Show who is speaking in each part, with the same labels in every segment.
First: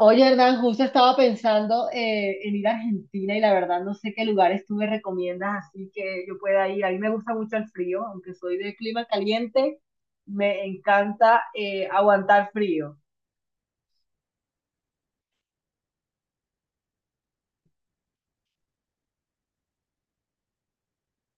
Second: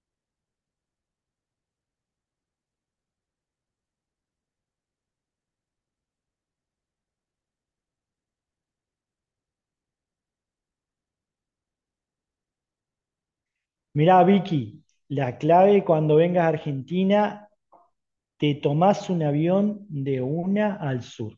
Speaker 1: Oye, Hernán, justo estaba pensando en ir a Argentina y la verdad no sé qué lugares tú me recomiendas así que yo pueda ir. A mí me gusta mucho el frío, aunque soy de clima caliente, me encanta aguantar frío.
Speaker 2: Mirá, Vicky, la clave cuando vengas a Argentina, te tomás un avión de una al sur.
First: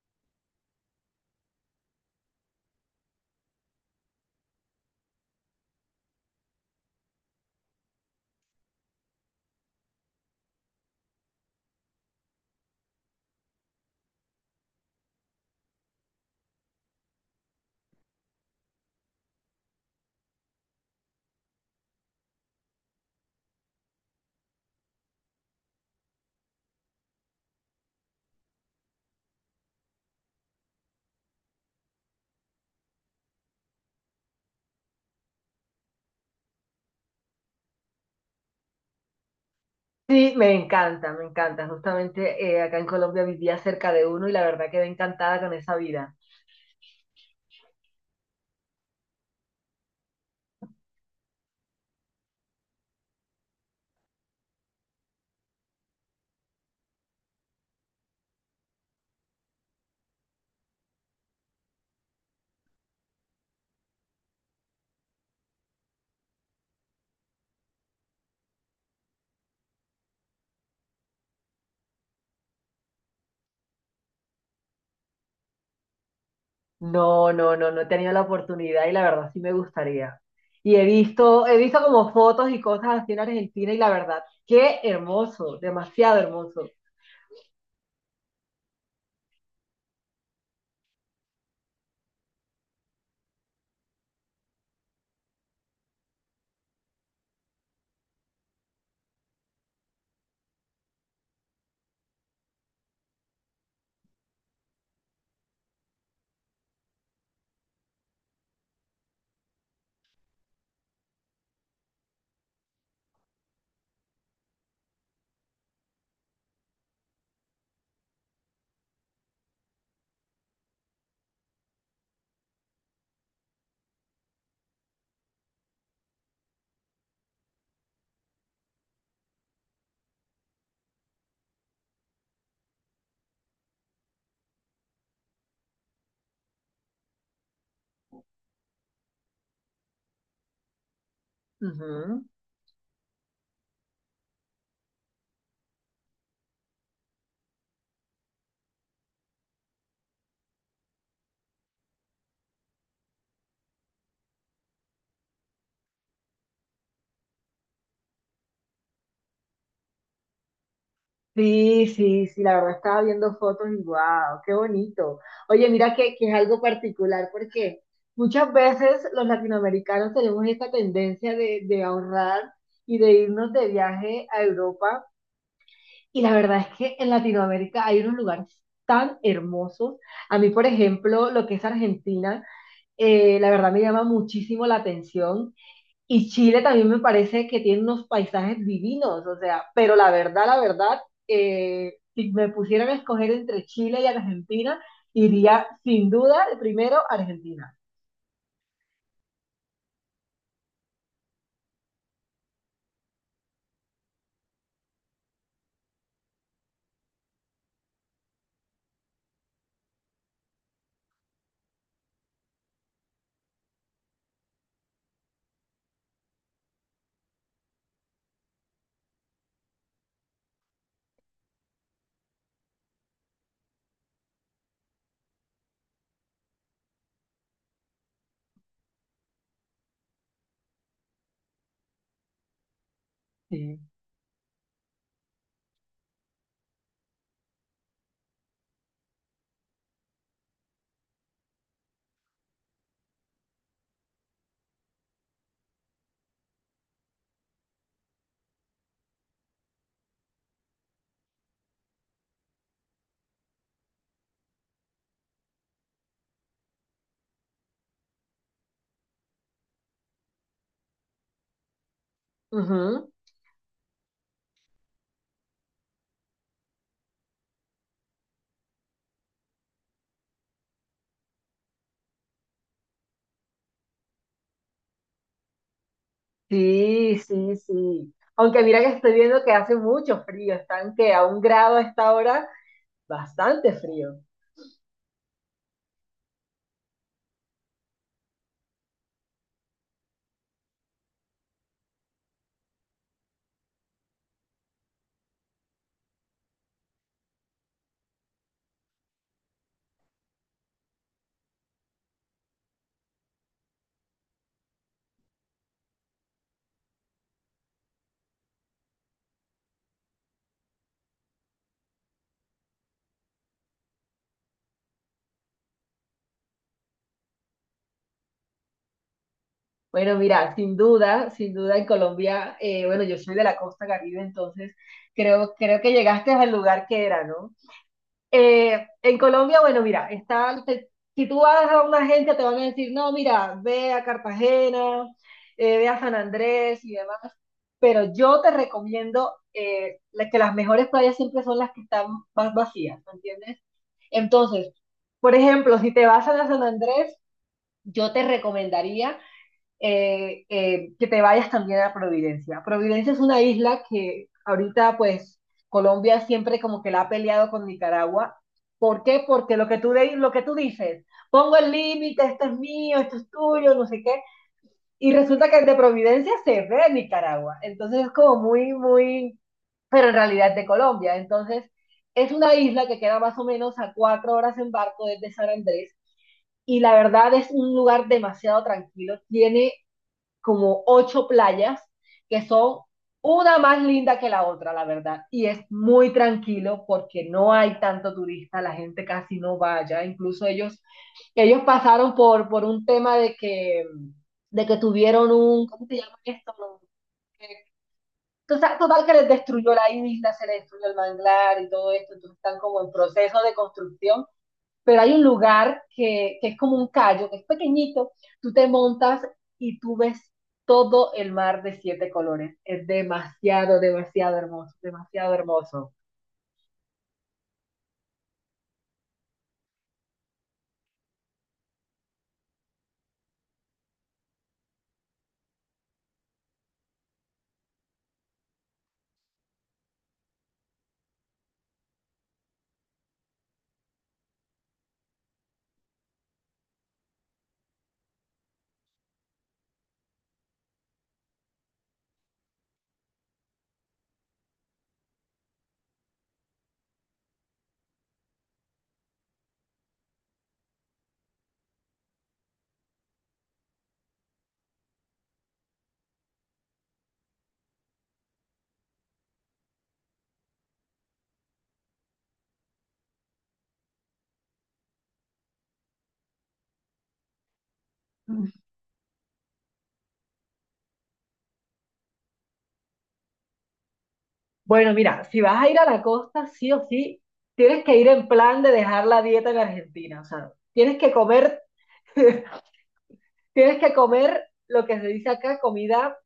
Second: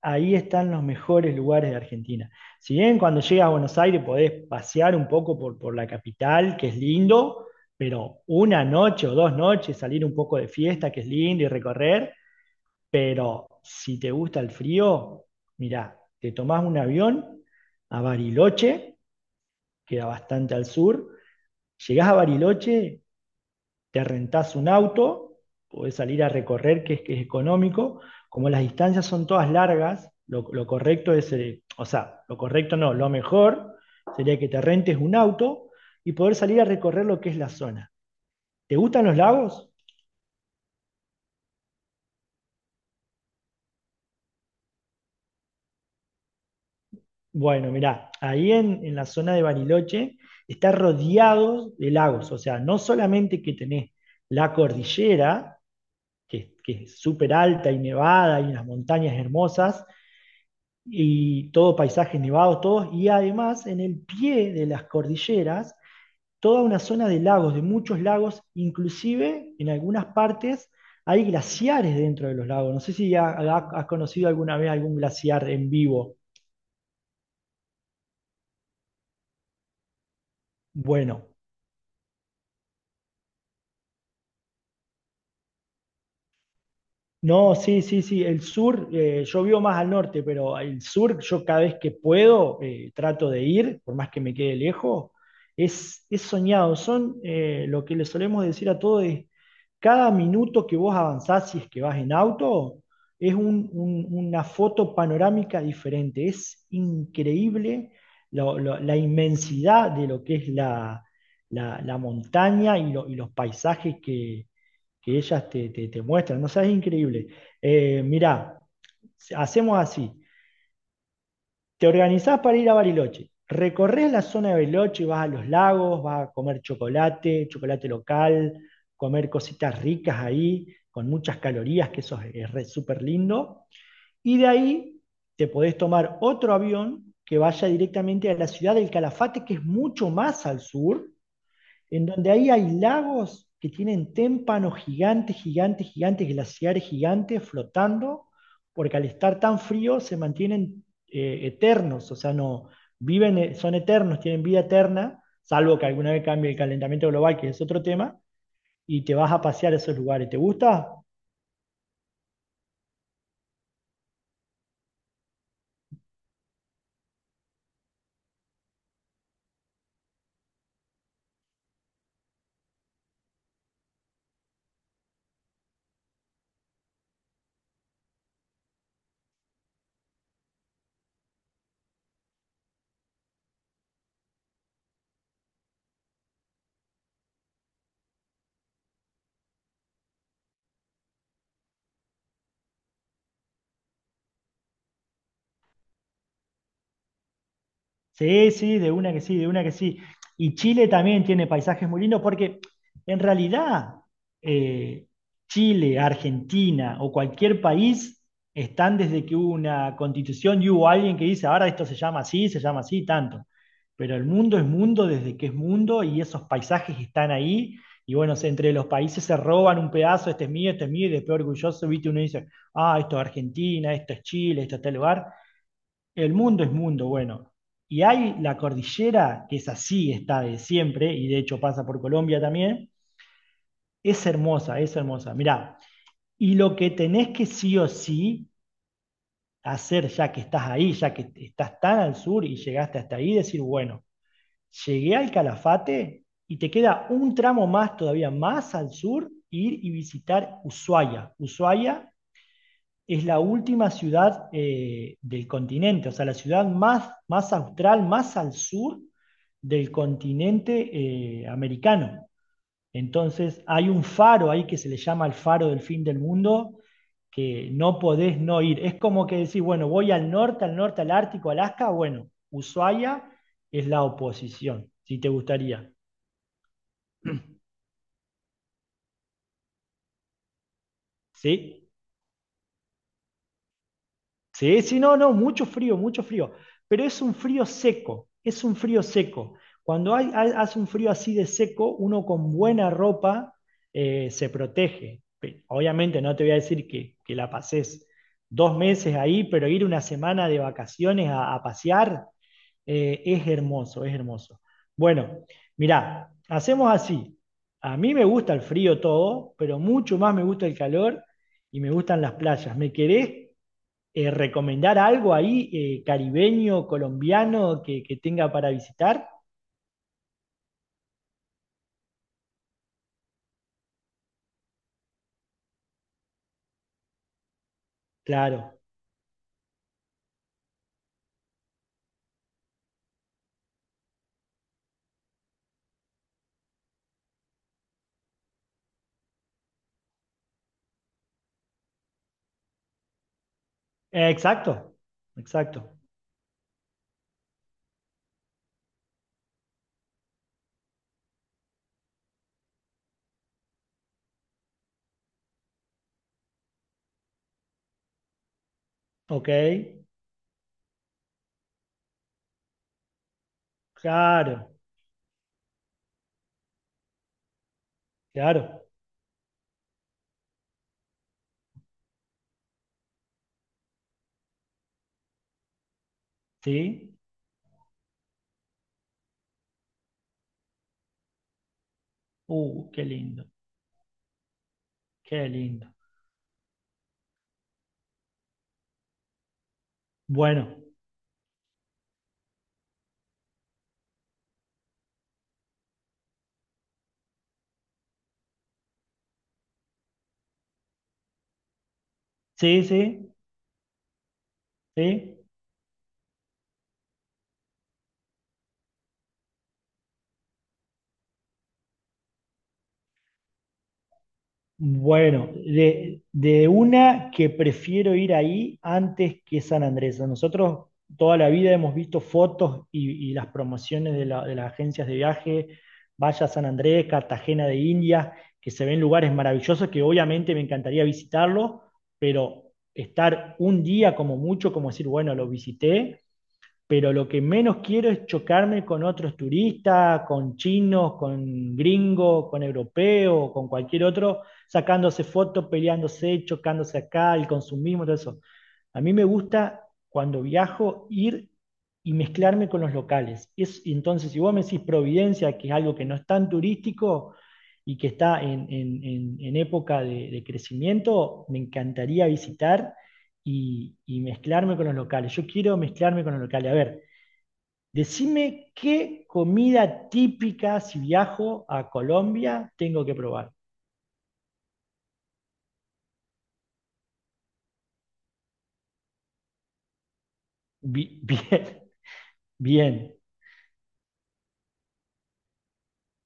Speaker 2: Ahí están los mejores lugares de Argentina. Si bien cuando llegas a Buenos Aires podés pasear un poco por la capital, que es lindo, pero una noche o dos noches salir un poco de fiesta, que es lindo, y recorrer, pero si te gusta el frío, mirá, te tomás un avión a Bariloche, queda bastante al sur, llegás a Bariloche te rentás un auto, podés salir a recorrer, que es económico, como las distancias son todas largas, lo correcto es, o sea, lo correcto no, lo mejor sería que te rentes un auto y poder salir a recorrer lo que es la zona. ¿Te gustan los lagos?
Speaker 1: Sí, me encanta, me encanta. Justamente acá en Colombia vivía cerca de uno y la verdad quedé encantada con esa vida.
Speaker 2: Bueno, mirá, ahí en la zona de Bariloche está rodeado de lagos, o sea, no solamente que tenés la cordillera, que es súper alta y nevada y unas montañas hermosas, y todo paisajes nevados, todos, y además en el pie de las cordilleras, toda una zona de lagos, de muchos lagos, inclusive en algunas partes hay glaciares dentro de los lagos. No sé si has conocido alguna vez algún glaciar en vivo.
Speaker 1: No, no, no, no he tenido la oportunidad y la verdad sí me gustaría. Y
Speaker 2: Bueno,
Speaker 1: he visto como fotos y cosas así en Argentina y la verdad, qué hermoso, demasiado hermoso.
Speaker 2: no, sí, sí, sí. El sur, yo vivo más al norte, pero el sur, yo cada vez que puedo, trato de ir, por más que me quede lejos, es soñado. Son lo que le solemos decir a todos es, cada minuto que vos avanzás, si es que vas en auto, es una foto panorámica diferente. Es increíble la inmensidad de lo que es la montaña y, y los paisajes que ellas te muestran. No o es increíble. Mirá, hacemos así. Te organizás para ir a Bariloche. Recorres la zona de Bariloche, vas a los lagos, vas a comer chocolate, chocolate local, comer cositas ricas ahí, con muchas calorías, es súper lindo. Y de ahí te podés tomar otro avión que vaya directamente a la ciudad del Calafate, que es mucho más al sur, en
Speaker 1: Ujú.
Speaker 2: donde ahí hay lagos que tienen témpanos gigantes, gigantes, gigantes, glaciares gigantes flotando, porque al estar tan frío se mantienen eternos, o sea, no viven, son eternos, tienen vida eterna, salvo que alguna vez cambie el calentamiento global, que es otro tema, y te vas a pasear a esos lugares. ¿Te gusta?
Speaker 1: Sí, sí, sí, la verdad estaba viendo fotos y wow, qué bonito. Oye, mira que es algo particular porque muchas veces los latinoamericanos tenemos esta tendencia de ahorrar y de irnos de viaje a Europa. Y la verdad es que en Latinoamérica hay unos lugares tan hermosos. A mí, por ejemplo, lo que es Argentina, la verdad me llama muchísimo la atención. Y Chile también me parece que tiene unos paisajes divinos, o sea, pero la verdad, si me pusieran a escoger entre Chile y Argentina, iría sin duda primero a Argentina.
Speaker 2: Sí, sí, de una que sí, de una que sí. Y Chile también tiene paisajes muy lindos porque en realidad eh, Chile, Argentina o cualquier país están desde que hubo una constitución y hubo alguien que dice, ahora esto se llama así, tanto. Pero el mundo es mundo desde que es mundo y esos paisajes están ahí. Y bueno, entre los países se roban un pedazo, este es mío, y después orgulloso, viste, uno dice, ah, esto es Argentina, esto es Chile, esto es tal lugar. El mundo es mundo, bueno. Y hay la cordillera, que es así, está de siempre, y de hecho pasa por Colombia también.
Speaker 1: Sí.
Speaker 2: Es hermosa, es hermosa. Mirá, y lo que tenés que sí o sí hacer ya que estás ahí, ya que estás tan al sur y llegaste hasta ahí, decir, bueno, llegué al Calafate y te queda un tramo más, todavía más al sur, ir y visitar Ushuaia. Ushuaia es la última ciudad del continente, o sea, la ciudad más, más austral, más al sur del continente americano.
Speaker 1: Ujú.
Speaker 2: Entonces hay un faro ahí que se le llama el faro del fin del mundo, que no podés no ir. Es como que decís, bueno, voy al norte, al norte, al Ártico, Alaska, bueno, Ushuaia es la oposición, si te gustaría.
Speaker 1: Sí, sí, sí. Aunque mira que estoy viendo que hace mucho frío, están que a un grado a
Speaker 2: ¿Sí?
Speaker 1: esta hora. Bastante frío.
Speaker 2: Sí, sí, no, no, mucho frío, pero es un frío seco, es un frío seco. Cuando hace un frío así de seco, uno con buena ropa se protege. Obviamente no te voy a decir que la pases dos meses ahí, pero ir una semana de vacaciones a pasear, es hermoso, es hermoso. Bueno, mirá, hacemos así. A mí me gusta el frío todo, pero mucho más me gusta el calor y me gustan las playas. ¿Me querés recomendar algo ahí caribeño, colombiano que tenga para visitar?
Speaker 1: Bueno, mira, sin duda, sin duda en Colombia, bueno, yo soy de la costa Caribe, entonces creo, creo que llegaste al lugar que era, ¿no?
Speaker 2: Claro.
Speaker 1: En Colombia, bueno, mira, si tú vas a una agencia te van a decir, no, mira, ve a Cartagena, ve a San Andrés y demás, pero yo te recomiendo que las mejores playas siempre son las que están más vacías, ¿me entiendes?
Speaker 2: Exacto,
Speaker 1: Entonces, por ejemplo,
Speaker 2: exacto.
Speaker 1: si te vas a la San Andrés, yo te recomendaría que te vayas también a Providencia. Providencia es una isla que ahorita pues Colombia siempre como que la ha peleado con Nicaragua. ¿Por qué?
Speaker 2: Ok,
Speaker 1: Porque lo que tú, lo que tú dices, pongo el límite, esto es mío, esto es tuyo, no sé qué,
Speaker 2: claro,
Speaker 1: y resulta que el de Providencia se ve en Nicaragua. Entonces es como muy,
Speaker 2: claro,
Speaker 1: muy, pero en realidad es de Colombia. Entonces es una isla que queda más o menos a 4 horas en barco desde San Andrés y la
Speaker 2: sí.
Speaker 1: verdad es un lugar demasiado tranquilo. Tiene como 8 playas que son
Speaker 2: Qué lindo,
Speaker 1: una más linda que la otra, la verdad. Y
Speaker 2: qué
Speaker 1: es
Speaker 2: lindo.
Speaker 1: muy tranquilo porque no hay tanto turista, la gente casi no va vaya. Incluso
Speaker 2: Bueno,
Speaker 1: ellos, ellos pasaron por un tema de que tuvieron un, ¿cómo se llama esto? No, que- Total, total que les destruyó la isla, se les destruyó el manglar y todo esto, entonces están como
Speaker 2: sí,
Speaker 1: en
Speaker 2: sí,
Speaker 1: proceso de construcción, pero hay un
Speaker 2: sí.
Speaker 1: lugar que es como un callo, que es pequeñito, tú te montas y tú ves todo el mar de 7 colores. Es demasiado, demasiado hermoso, demasiado
Speaker 2: Bueno,
Speaker 1: hermoso.
Speaker 2: de una que prefiero ir ahí antes que San Andrés. Nosotros toda la vida hemos visto fotos y las promociones de las agencias de viaje, vaya a San Andrés, Cartagena de Indias, que se ven lugares maravillosos que obviamente me encantaría visitarlos, pero estar un día como mucho, como decir, bueno, lo visité, pero lo que menos quiero es chocarme con otros turistas, con chinos, con gringos, con europeos, con cualquier otro, sacándose fotos, peleándose, chocándose acá, el consumismo, todo eso. A mí me gusta cuando viajo ir y mezclarme con los locales. Es, entonces, si vos me decís Providencia, que es algo que no es tan turístico y que está en época de crecimiento, me encantaría visitar y mezclarme con los locales. Yo quiero mezclarme con los locales. A ver, decime qué comida típica, si viajo a Colombia, tengo que probar.
Speaker 1: Bueno, mira, si vas a ir a la costa, sí o sí, tienes que ir en plan de dejar la dieta en Argentina. O sea,
Speaker 2: Bien, bien,
Speaker 1: tienes que comer lo que se dice acá, comida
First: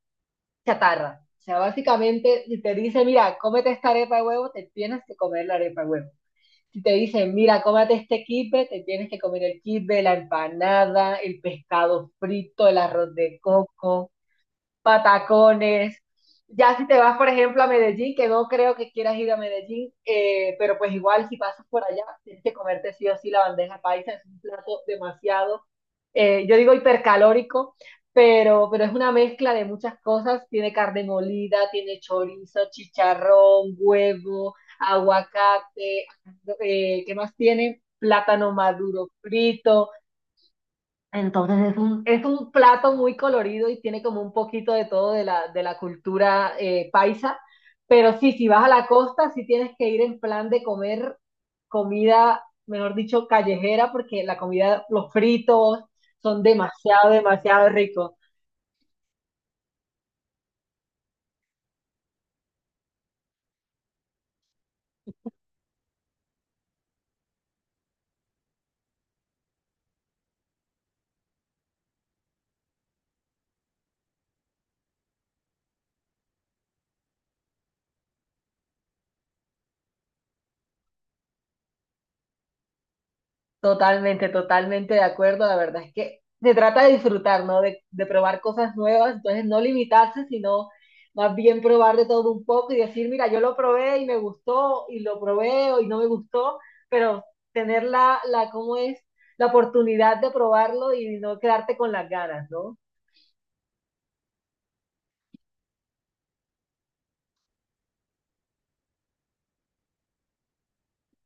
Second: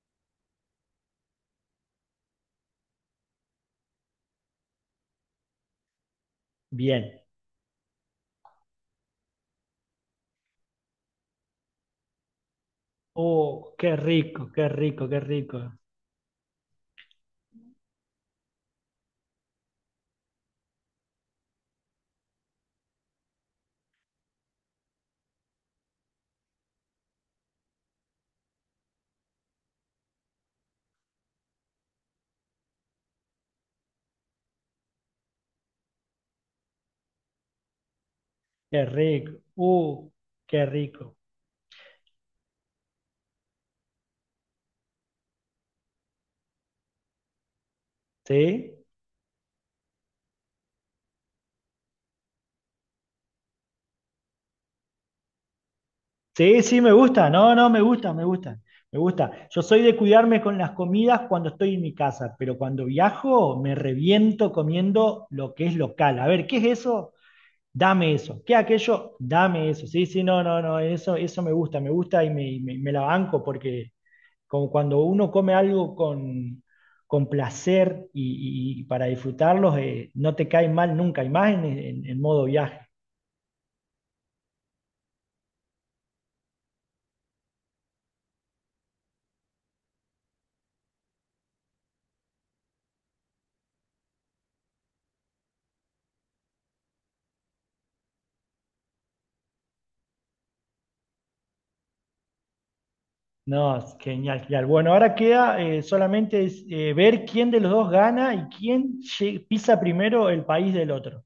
Speaker 1: chatarra. O sea, básicamente, si te dice, mira, cómete esta arepa de huevo, te tienes que comer la arepa de huevo. Si te
Speaker 2: bien.
Speaker 1: dicen, mira, cómate este kipe, te tienes que comer el kipe, la empanada, el pescado frito, el arroz de
Speaker 2: Oh, qué
Speaker 1: coco,
Speaker 2: rico, qué rico, qué rico,
Speaker 1: patacones. Ya si te vas, por ejemplo, a Medellín, que no creo que quieras ir a Medellín, pero pues igual si pasas por allá, tienes que comerte sí o sí la bandeja paisa, es un plato demasiado, yo digo hipercalórico, pero es una mezcla de muchas cosas, tiene carne molida, tiene chorizo, chicharrón, huevo, aguacate, ¿qué más tiene? Plátano
Speaker 2: qué
Speaker 1: maduro
Speaker 2: rico.
Speaker 1: frito,
Speaker 2: Qué rico.
Speaker 1: entonces es un plato muy colorido y tiene como un poquito de todo de la cultura paisa, pero sí, si vas a
Speaker 2: ¿Sí?
Speaker 1: la costa, sí tienes que ir en plan de comer comida, mejor dicho, callejera, porque la comida, los fritos son
Speaker 2: Sí, sí, me
Speaker 1: demasiado,
Speaker 2: gusta. No,
Speaker 1: demasiado
Speaker 2: no, me
Speaker 1: ricos.
Speaker 2: gusta, me gusta. Me gusta. Yo soy de cuidarme con las comidas cuando estoy en mi casa, pero cuando viajo me reviento comiendo lo que es local. A ver, ¿qué es eso? Dame eso. ¿Qué aquello? Dame eso. Sí, sí, no, no, no. Eso me gusta y me la banco porque como cuando uno come algo con placer y para disfrutarlos, no te cae mal nunca, y más en, en modo viaje.
Speaker 1: Totalmente, totalmente de acuerdo. La verdad es que se trata de disfrutar, ¿no? De probar cosas nuevas, entonces no limitarse, sino más bien probar de todo un poco y decir, mira, yo lo probé y me gustó, y lo probé y no me gustó, pero tener la, la, ¿cómo es? La oportunidad de probarlo y no quedarte con las ganas, ¿no?
Speaker 2: No, es genial, genial. Bueno, ahora queda solamente es, ver quién de los dos gana y quién pisa primero el país del otro.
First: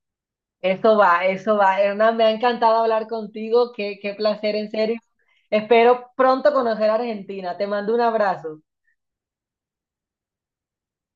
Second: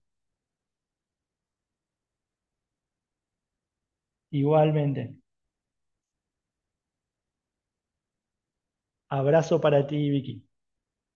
Speaker 1: Eso va, eso va. Hernán, me ha encantado hablar contigo, qué, qué placer, en serio.
Speaker 2: Igualmente.
Speaker 1: Espero pronto conocer a Argentina. Te mando un abrazo.
Speaker 2: Abrazo para ti, Vicky.